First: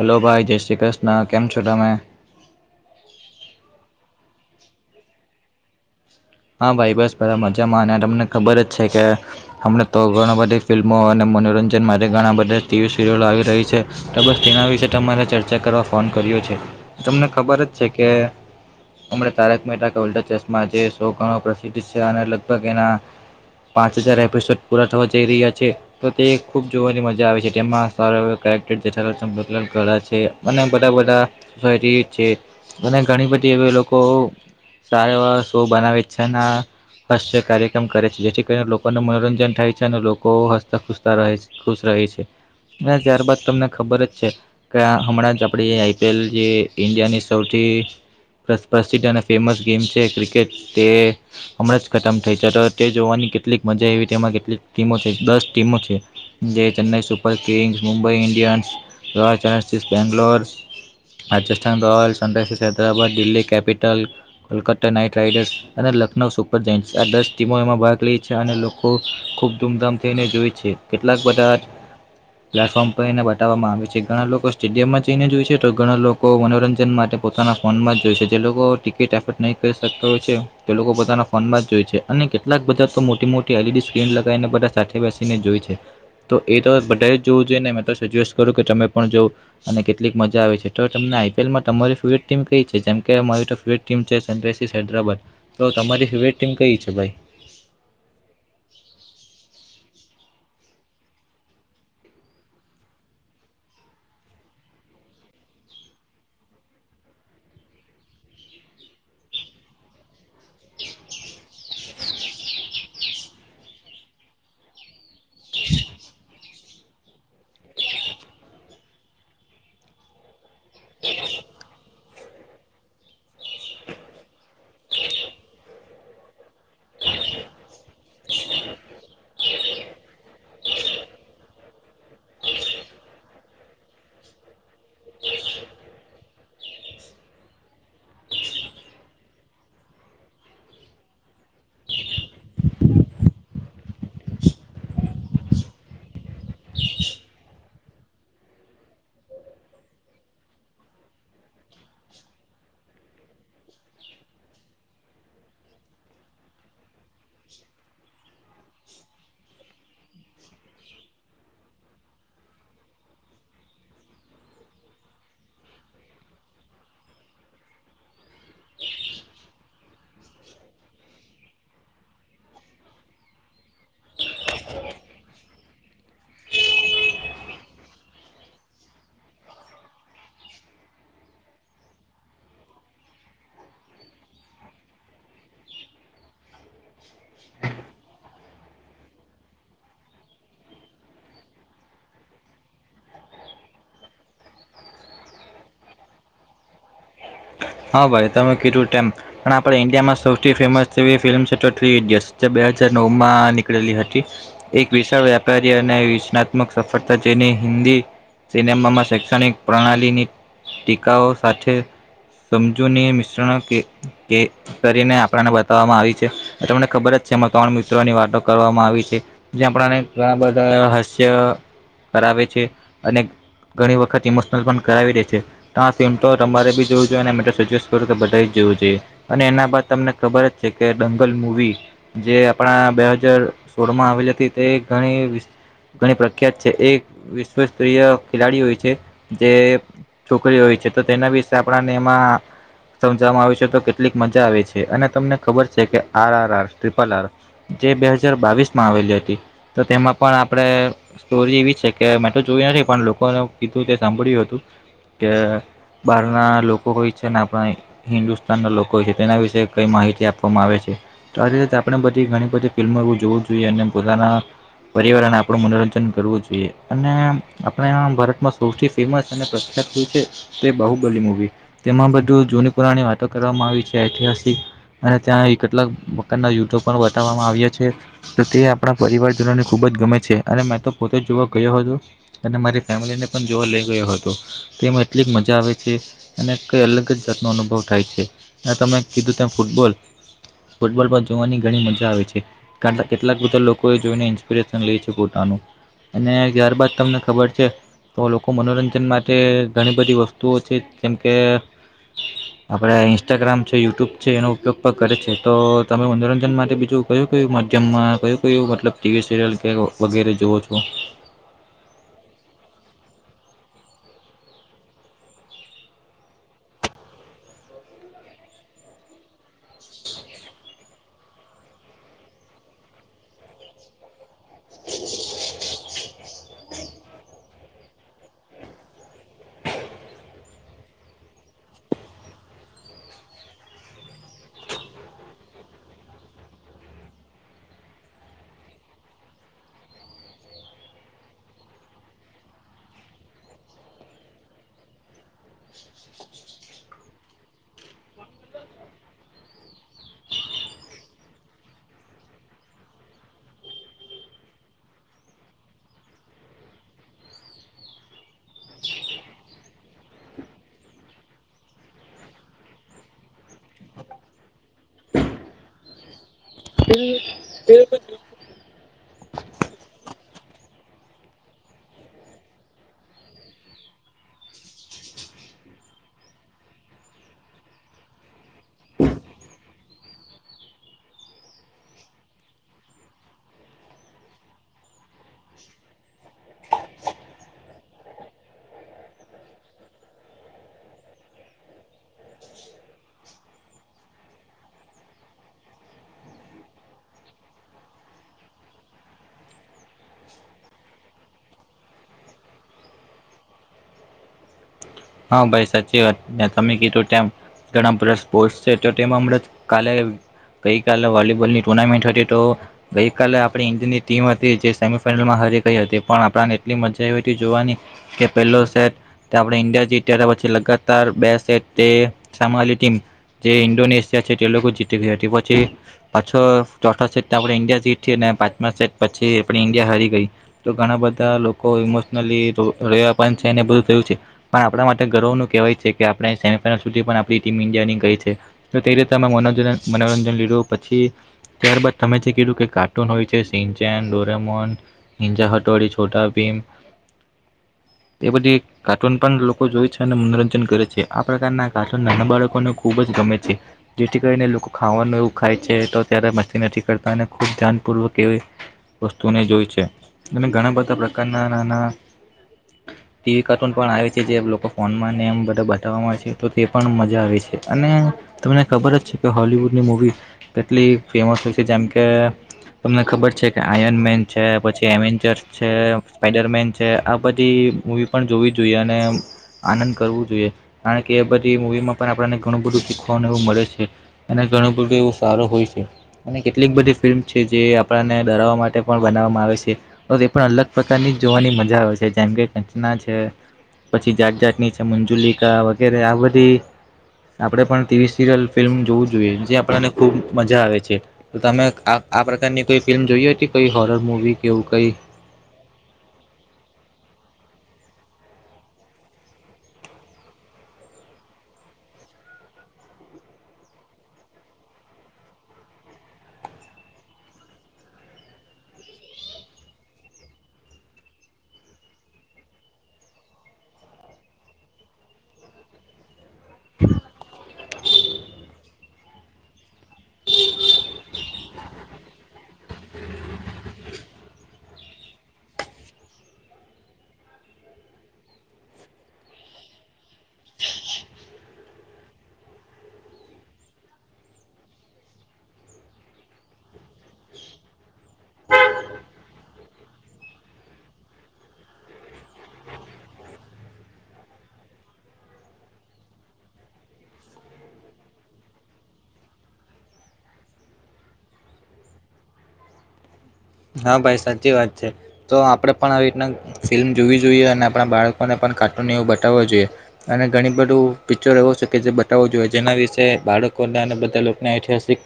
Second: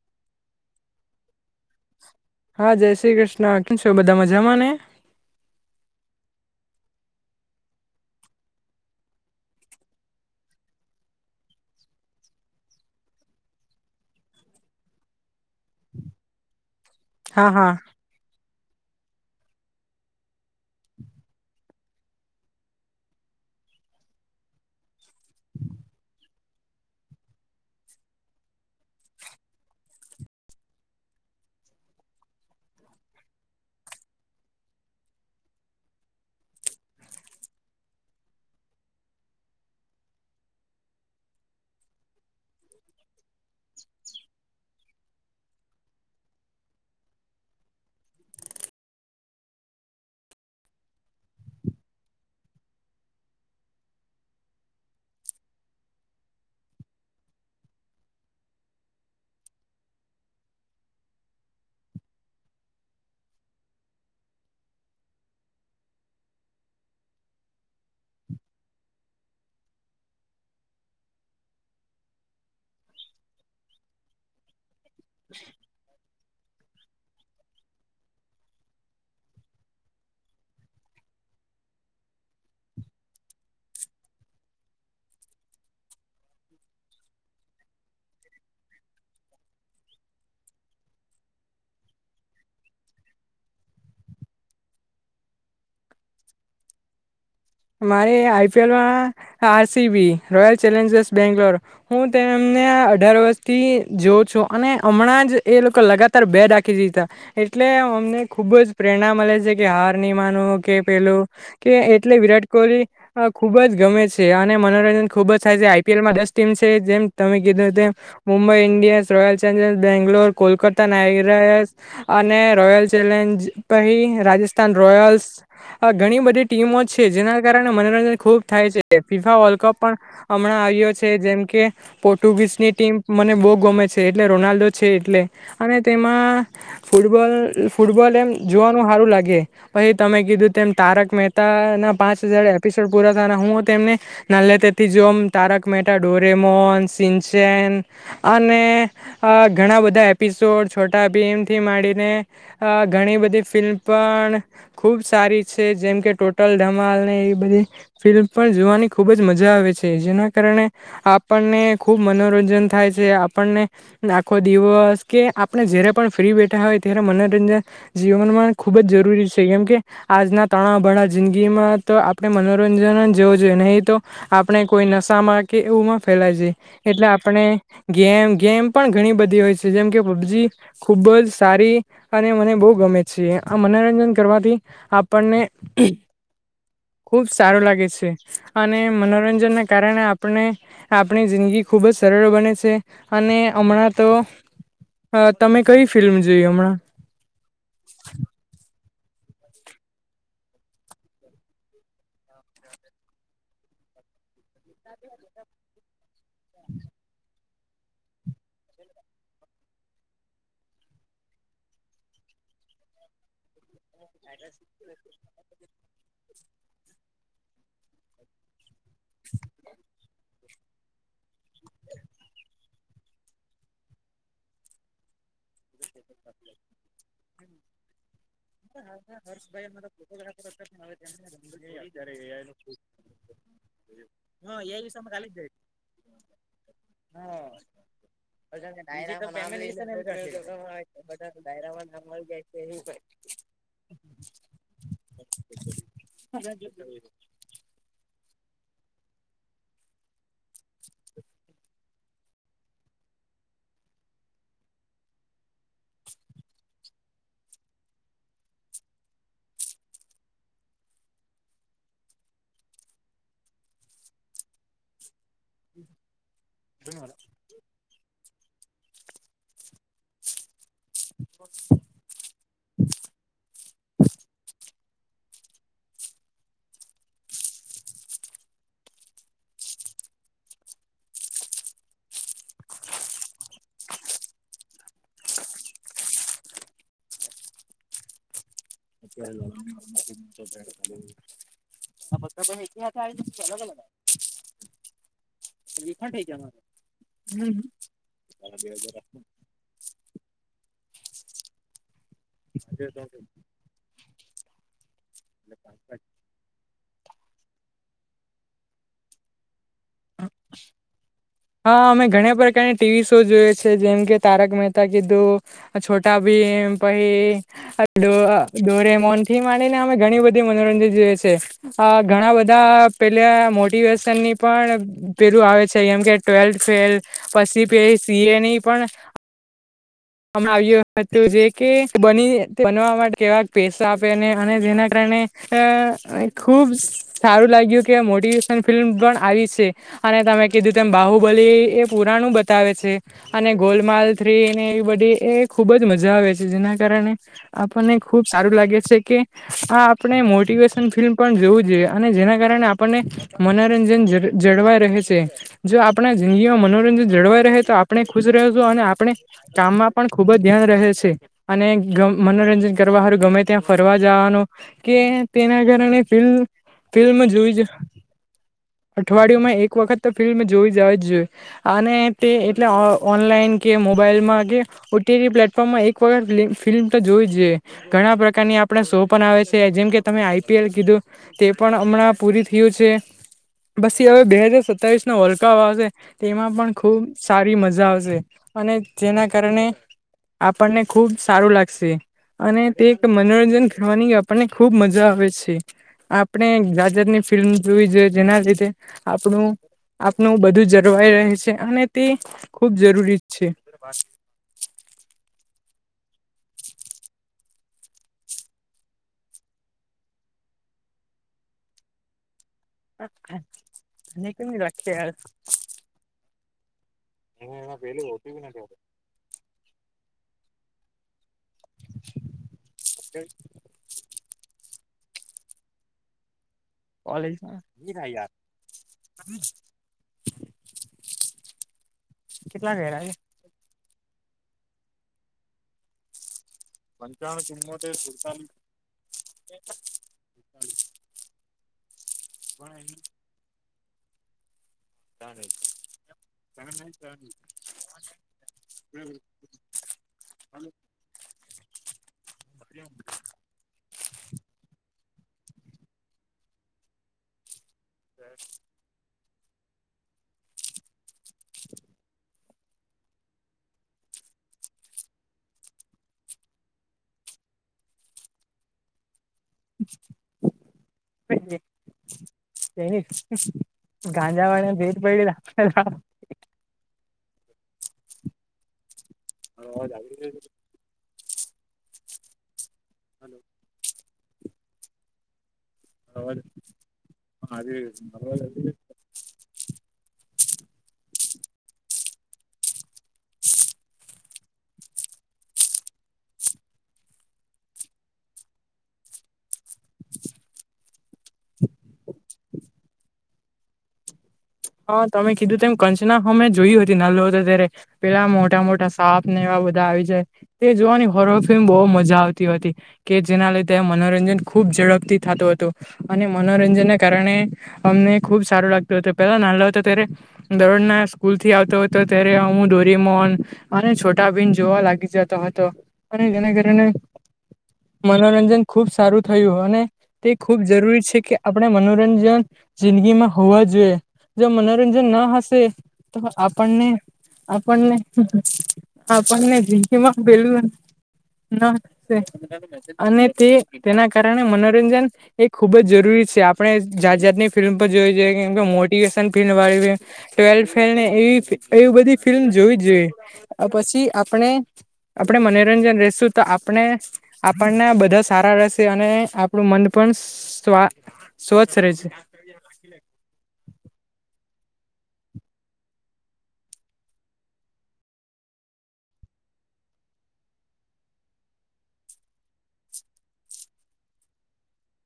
Hello, ભાઈ જય શ્રી કૃષ્ણ. કેમ છો તમે હા, જય શ્રી કૃષ્ણ કેમ છે, બધા મજામાં ને હા ભાઈ બસ પેલા મજામાં અને તમને ખબર જ છે, કે અમને તો ઘણી બધી ફિલ્મો અને મનોરંજન. મનોરંજન માટે રે ઘણા બધા ટીવી સિરિયલો આવી રહી છે, તો બસ તેના વિશે તમારે ચર્ચા કરવા ફોન કર્યો છે. તમને હા ખબર હા જ છે, કે અમને તારક મહેતા કા ઉલટા ચશ્માં જે. ઘણો પ્રસિદ્ધ છે અને લગભગ એના. પાંચ હજાર એપિસોડ પૂરા થવા જઈ રહ્યા છે, તો તે ખુબ જોવાની મજા આવે છે, જેમાં છે, જેઠાલાલ ચંપકલાલ ગડા બહુત બડા છે એ લોકો સારા એવા શો બનાવે છે. હાસ્ય કાર્યક્રમ કરે છે, જેથી કરીને લોકોનું મનોરંજન થાય છે, અને લોકો હસતા ખુતા ખુશ. થાય છે. ના ત્યારબાદ તમને ખબર જ છે, કે હમણાં જ આપડી આઈપીએલ જે ઇન્ડિયાની સૌથી પ્રસિદ્ધ અને ફેમસ ગેમ છે, ક્રિકેટ તે હમણાં જ ખતમ થઈ છે, તો તે જોવાની કેટલીક મજા આવી તેમાં કેટલીક ટીમો છે, દસ ટીમો છે. Chennai Super Kings Mumbai Indians Royal Challengers Bangalore Rajasthan Royals Sunrisers Hyderabad, Delhi Capital Kolkata, Knight Riders. અને લખનઉ સુપર જિન્સ આ દસ ટીમો એમાં ભાગ લે છે, અને લોકો ખૂબ ધૂમધામ થઇને જોય છે. કેટલાક બધા પ્લેટફોર્મ પર એને બતાવામાં આવે છે, ઘણા લોકો સ્ટેડિયમમાં જઈને જોઈ છે, તો ઘણા લોકો મનોરંજન માટે પોતાના ફોનમાં જો છે, જે લોકો ટિકિટો ન કરી શકતા હોય છે. તે લોકો બધાના ફોનમાં જ જોય છે, અને કેટલાક બધા તો મોટી મોટી એલઈડી સ્ક્રીન લગાવીને બધા સાથે બેસીને જોઈએ. [unintelligible] [inaudible] તો એ તો બધા જોવું જોઈએ, ને મેં તો સજેસ્ટ કરું કે તમે પણ જોવ અને કેટલીક મજા આવે છે, તો તમને આઈપીએલમાં તમારી ફીમ ક છે જેમ કેરી ફવ ટમ છે સનઈઝર્સ હૈદરાબાદ. તો તમારી ફેવરેટ ટીમ કઈ છે ભાઈ. મારે આઈપીએલમાં આરસીબી રોયલ ચેલેન્જર્સ બેંગ્લોર હું તેમને અઢાર વર્ષથી જોઉં છું અને હમણાં એ લોકો લગાતાર બે રાખી જ એટલે અમને ખુબ જ પ્રેરણા મળે છે કે હાર ની કે પેલું કે એટલે વિરાટ કોહલી ખુબ જ ગમે છે અને મનોરંજન ખુબ જ થાય છે આઈપીએલમાં દસ ટીમ છે જેમ તમે. Mumbai Indians Royal Challengers Bangalore Kolkata Knight Riders. અને રોયલ ચેલેન્જ પહી રાજસ્થાન રોયલ્સ આ ઘણી બધી ટીમો. છે જે. મનોરંજન ખુબ થાય છે ફીફા વર્લ્ડ કપ પણ હમણાં આવ્યો છે જેમ કે પોર્ટુગ ની ટીમ મને બહુ ગમે છે એટલે રોનાલ્ડો છે એટલે અને તેમાં ફૂટબોલ. ફૂટબોલ એમ જોવાનું સારું લાગે પછી તમે કીધું તારક મહેતા ના પાંચ હજાર એપિસોડ પૂરા થ હુંને નાથી જો તારક મહેતા સિનચેન અને ઘણા બધા એપિસોડ છોટા બી એમથી માંડીને ઘણી બધી ફિલ્મ પણ ખૂબ સારી છે જેમ કે ટોટલ બધ ફિલ્મ પણ જોવાની ખુબ જ મજા આવે છે જેના કારણે આપણને ખુબ મનોરંજન થાય છે આપણને આખો દિવસ કે આપણે જયારે પણ ફ્રી બેઠા. ત મનોરંજન જીવનમાં ખુબ જ જરૂરી છે કેમ કે આજના તણા ભ જિંદગીમાં તો આપણે મનોરંજન જવું જોઈએ નહીં તો આપણે કોઈ નશામાં કે એવું ફ આપ ગેમ પણ ઘણી બધી હોય છે જેમ કે પબજી ખુબ ખબ જ સારી અને મને બહુ ગમે છે આ મનોરંજન કરવાથી આપણને [inaudible] ખુબ સારું લાગે છે અને મનોરંજન ના કારણે આપણે આપણી જિંદગી ખુબ બ સરળ બને છે અને હમણાં તો હા તમે કઈ ફિલ્મ જોઈ હમણાં. હા ભાઈ તમે કીધું પણ આપણે ઇન્ડિયામાં સૌથી ફેમસવી ફિલ્મ છે તો બે હજાર નવ માં નીકળેલી હતી એક વિશાળ વ્યાપારી અને રચનાત્મક સફળતા જેની હિન્દી સિનેમામાં શૈક્ષણિક પ્રણાલીની ટીકાઓ સાથે સમજુ મિશ્રણ કરીને આપને બતાવવામાં આવી છે તમને ખબર જ છે. ત્રણ મિત્રોની વાતો કરવામાં આવી છે જે આપને ઘણા બધા હાસ્ય કરાવે છે અને ઘણી વખત ઇમોશનલ પણ કરાવી દે છે ત ફિલ્મ તો તમારે બી જોવવી જોઈએ અને સજેસ્ટ કર. બવું જોઈએ અને એના બાદ તમને ખબર જ છે કે દંગલ મવી જે આપણા બે હજાર સોળ માં આવેલી હતી તે ઘણી ઘણી પ્રખ્યાત છે એક વિશ્વ સ્તરીય ખેલાડી હોય છે જે છોકરી હોય છે. છે તો તેના વિશે આપ મળી જ છે એ કેટલીક મજા આવે છે અને તમને ખબર છે કે R R R triple R જે બે હજ જાર બાવીસ માં આવેલી હતી તો તેમાં પણ આપણે સ્ટોરી એવી છે કે મેં તો જોઈ નથી પણ લોકો કીધું તે સાંભળ્યું હતું કે બાર ના લોકો હોઈ છે ને આપણા હિન્દુસ્તાનના લોકો હોય છે તેના વિશેે કઈ માહિતી આપવામાં આવે છે તો આવી રીતે. આપણે બધી ઘણી બધી ફિલ્મરવું જોવું જોઈએ અને પોતાના પરિવારને આપણું મનોરંજન કરવું જોઈએ. આપણે ભારતમાં સૌથી ફેમસ અને પ્ર તે બહુબલી મુવી તેમાં બધું જૂની પુરાની વાતો કરવામાં આવી છે ઐતિહાસિક. અને ત્યાં કેટલાક પ્રકારના યુદ્ધો પણ બતાવવામાં આવ્યા છે તો તે આપણા પરિવારજનોને ખુબ જ. ગમે છે અને મેં તો પોતે જ જોવા ગયો હતો અને મારી ફેમિલીને પણ જોવા લઈ ગયો હતો તે એટલી મજા આવે છે અને કઈ અલગ જ જાતનો અનુભવ થાય છે. તમે કીધું તેમ ફૂટબોલ ફૂટબોલ પણ જોવાની ઘણી મજા આવે છે કેટલાક બા લોકો જોઈને ઇન્સ્પિરેશન લે છે પોોટાનું અને ત્યારબાદ તમને ખબર છે. તો લોકો મનોરંજન માટે ઘણી બધી વસ્તુઓ છે જેમ કે આપડે ઇન્સ્ટાગ્રામ છે યુટ્યુબ છે એનો ઉપયોગ પણ કરે છે તો તમે મનોરંજન માટે બીજું કયું કેયું જમમાં ક્યુ ક્યુ મતલ ટીવી સિરિયલ કે વગેરે જોવો છો હા અમે ઘણા પ્રકારની ટીવી શો જોઈએ છે જેમ કે તારક મહેતા કીધું છોટા ભીમ [unintelligible] ડોરેમૌન થી ને અમે ઘણી બધી મનોરંજન જોઈએ છે અ ઘણા બધા પેલા મોટિવેશન ની પણ પેલું આવે છે જેમ કે ટ્વેલ્થ ફેલ પછી પે સી એની પણ હ [unintelligible] હમણાં આવ્યું હતું જે કે બની બનવા માટે કેવાક પૈસા આપેને અને જેના કારણે અ ખુબ સારું લાગ્યું કે મોટિવેશન ફિલ્મ પણ આવી છે અને તમે કીધુ તેમ બાહુ બલી એ પુરાણુ બતાવે છે અને ગોલમાલ થ્રી ને એવી બધી એ ખુબ જ મજા આવે છજેના કારણને આપને ખબ સારું લાગે છે, કે આ આપણે મોટિવેશન ફિલ્મ પણ જોવુ જોઈયે અને જેના કારણે આપણે મનોરંજન જન જળવાય રહે છે જો આપ આપણા જિંદગીમાં મનોરંજન જળવાઈ રહે તો આપણે ખુશ રહેશું અને આપણે કામમાં પણ ખુબ જ ધ્યાન રહે છે અને ગ મનોરંજન કરવા હારુ ગમે ત્યા ફરવા જવાનું કે તેના કારણે ફિલ્મ ફિલ્મ જોઈ જ અઠવાડિયુંમાં એક વખત તો ફિલ્મ જોઈ જવા જ જોઈએ અને તે એટલે અ ઓનલાઈન કે કે મોબાઈલમાં કે ઓ. ટી. ટી પ્લેટફોર્મમાં એક વખત ફિલ્મ તો જોઈ જ જઈએ ઘણા પ્રકારની આપ આપણા શો પણ આવે છે જેમ કે તમે આઈપીએલ કીધું તે પણ હમણાં પૂરી થયું છે પસી હવે બે હાજર સતાવીસ નો વર્લ્ડ કપ આવશે તો એમાં પણ ખુબ સારી મઝા આવશે અને જેના કારણે આપણને ખુબ સારુ લાગશે અને તે એક મનોરંજન કરવાની આપણને ખુબ મજા આવે છે આપણે જાત જાાતની ફિલ્મ જોવી જોઈએ જેના લીધે આપણું આપનું બધું જળવાઈ રહે છે અને તે ખૂબ જરૂરી છે હા ભાઈ સાચી વાત તમે કીધું તેમ ઘણા બધા સ્પોર્ટ્સ છે તો તેમાં હમણાં કાલે ગઈકાલ વોલીબોલની ટુર્નામેન્ટ હતી તો ગઈકાલે આપણી ઇન્ડિયન્ની ટીમ હતી જે સેમીફાઈનલમાં હરી ગઈ હતી પણ આપણાને એટલી મજા આઈવીતી જોવાની કે પહેલો સેટ તે આપણે ઇન્ડિયા જીતિયા ત્યા પછી લગાતાર બેસ્ટ તે સામેલી ટીમ જે ઇન્ડોનેશિયા છે તે લોકો જી [unintelligible] હટી પછી પાછો ચોથા સેટ ત આપણે ઈન્ડિયા જીતીને પાંચમા સેટ પછી આપણી ઈન્ડિયા હારી ગઈ તો ઘણા બધા લોકો ઇમોશનલી કેટલા [unintelligible] છેને બધું થયું છે પણ આપણા માટે ગર્વ નું કહેવાય છે, કે આપણે સે સુધી પણ આપણી ટીમ ઇન્ડિયાની ગઈ છે, તો તે રીતે મેનોજન મનોરંજન લીધું પછી ત્યારબાદ તમે જે કીધું કે કાર્ટૂન હોય છે, સિચેન, ડોરેમોન, નિંજા હટોડી, છોટા ભીમ એ બધી કાર્ટૂન પણ લોકો જોય છે, અને મનોરંજન કરે છે, આ પ્રકારના કાટુન નાના બાળકોને ખૂબ જ ગમે છે, જેથી કરી ને લોકો ખાવાનું એવું ખાય છે, તો ત્યારે મસ્તી નથી કરતા અને ખુબ ધ્યાનપૂર્વક એવી વ ટુને જોય છે, અને ઘણા બધા પ્રકારના નાના ટીવી કાર્ટૂન પણ આવે છે, જે લોકો ફોનમાં ને એમ બધા બતાવમાં આવે છે, તો તે પણ મજા આવે છે, અને તમને ખબર જ છે. કે હોલિવૂડની મૂવી કેટલી ફેમસ હોય છે, જેમ કે તમને ખબર છે, કે આયર્નમેન છે, પછી એવેન્જરસ છે, સ્પાઈડરમેન છે, આ બધી મુવી પણ જોવી જોઈએ અને આનંદ કરવું જોઈએ કારણ કે એ બધી મુવી માં પણ આપને ઘણું બધું શીખવાને એવું મળે છે, અને ઘણું બધું એવું સારો હોય અને કેટલીક બધી ફિલ્મ છે, જે આપણને ડરાવવા માટે પણ બનાવવામાં આવે છે, [unintelligible] પણ અલગ પ્રકારની જોવાની મજા આવે છે, જેમ કે કંચના છે, જાતજાટણી છે, મંજુલિકા વગેરે આ બધી આપડે પણ ટીવી સિરિયલ ફિલ્મ જોવું જોઈએ જે આપણને ખૂબ મજા આવે છે, તમે આ આ પ્રકારની કોઈ ફિલ્મ જોઈએ હતી કોઈ હોરર મૂવી કે એવું કઈ હ તમે કીધું તેમ કંચના હમે જોયું હતી નાનલો હતો ત્યારે પેલા મોટા મોટા સાપ ને એવા બધા આવી જાય તે જોવાની હોરફમ બો મજા આવતી [unintelligible] કે જેના લીધે મનોરંજન ખૂબ ઝડપથી થતું હતું અને મનોરંજનને કારણે અમને ખુબ સારું લાગતું હતે પેલા નાનલ હતો ત્યારે દરોજના સ્કૂલ થી આવતો હતો ત્યારે હું દોરેમોન અને છો ટાભીમ જોવા લાગી જાતો હતો અને જેના કારણે મનોરંજન ખુબ સારું થયું અને તે ખૂબ જરૂરી છે, કે આપણે મનોરંજન જિંદગી માં હોવા જોઈએ જો મનોરંજન ના હશે તો આપણને આપણને આપણને જિગીમાં પેલું અને તે તેના કારણે મનોરંજન એ ખુબ જ જરૂરી આપણે જાત જાતની ફિલ્મ પર જોઈ જઈએ કેમ કે મો ળ ટવેથ એવી બધી ફિલ્મ જોવી જ જોઈએ પછી છી આપણે આપણે મનોરંજન રેશું તો આપણે આપણને બધા સારા રહેશે અને આપણું મન પ પણ સવા સ્વચ્છ રે છે. હા ભાઈ સાચી વાત છે, તો આપડણે પણ આવી રીતના ફિલ્મ જોવી જોઈએ અને આપણા બાળકોને પણ કાર્ટૂન એવું બતાવવો જોઈએ અને ઘણી બધું પિક્ચર એવું છે, કે જે બતાવવો જોઈએ જેના વિશે બાળક [unintelligible] બધાને ઐતિહાસિક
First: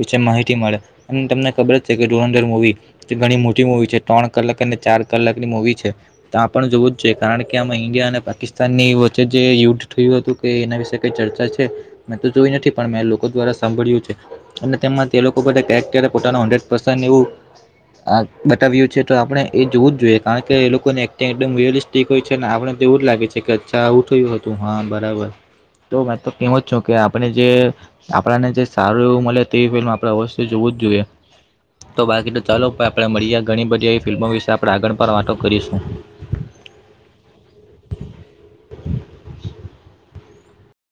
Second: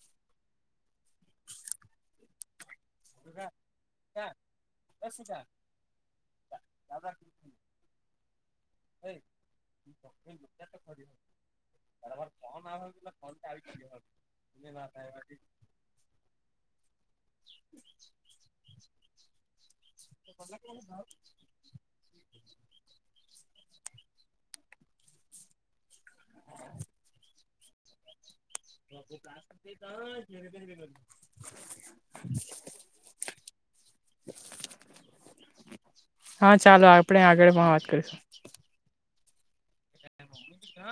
વિશે માહિતી મળે અને તમને ખબર જ છે, કે ધુરધર મુવી તે ઘણી મો તી મુવી છે, ત્રણ કલાક અને ચાર કલાકની મુવી છે, તો આપ પણ જોવું જ જોઈએ કારણ કે આમાં ઇન્ડિયા અને [unintelligible] ની વચ્ચે જે યુદ્ધ થયું હતું કે એના વિશે કઈ ચર્ચા છે, મેં તો જોઈ નથી પણ મેં લોકો દ્વારા સાંભળ્યું છે, અને તેમાં તે લોકો બધા કેરેક્ટર એ પોતાનું હનદરેટ પરસન એવું બતાવ્યું છે, તો આપણે એ જોવું જ જોઈએ કારણ કે એ લોકોને એક્ટિંગ એકદમ રિયલિસ્ટિક હોય છે, અને આપણને તો એવું જ લાગે છે, કે અચ્છા આવું થયું હતું હા બરાબર. તો મેં તો કેવો જ છું કે આપણે જે આપણને જે સારું એવું મલે તે ફિલ્મ આપણે અવશ્ય જોવું જ જોએ તો બાકી તો ચાલો ભાય આપણે મળીએ ઘણી બધી એવી ફિલ્મો વિશે આપણે આગળ પર વાતો કરીશું હા ચાલો આપણે આગળ વાત કરીશું [inaudible]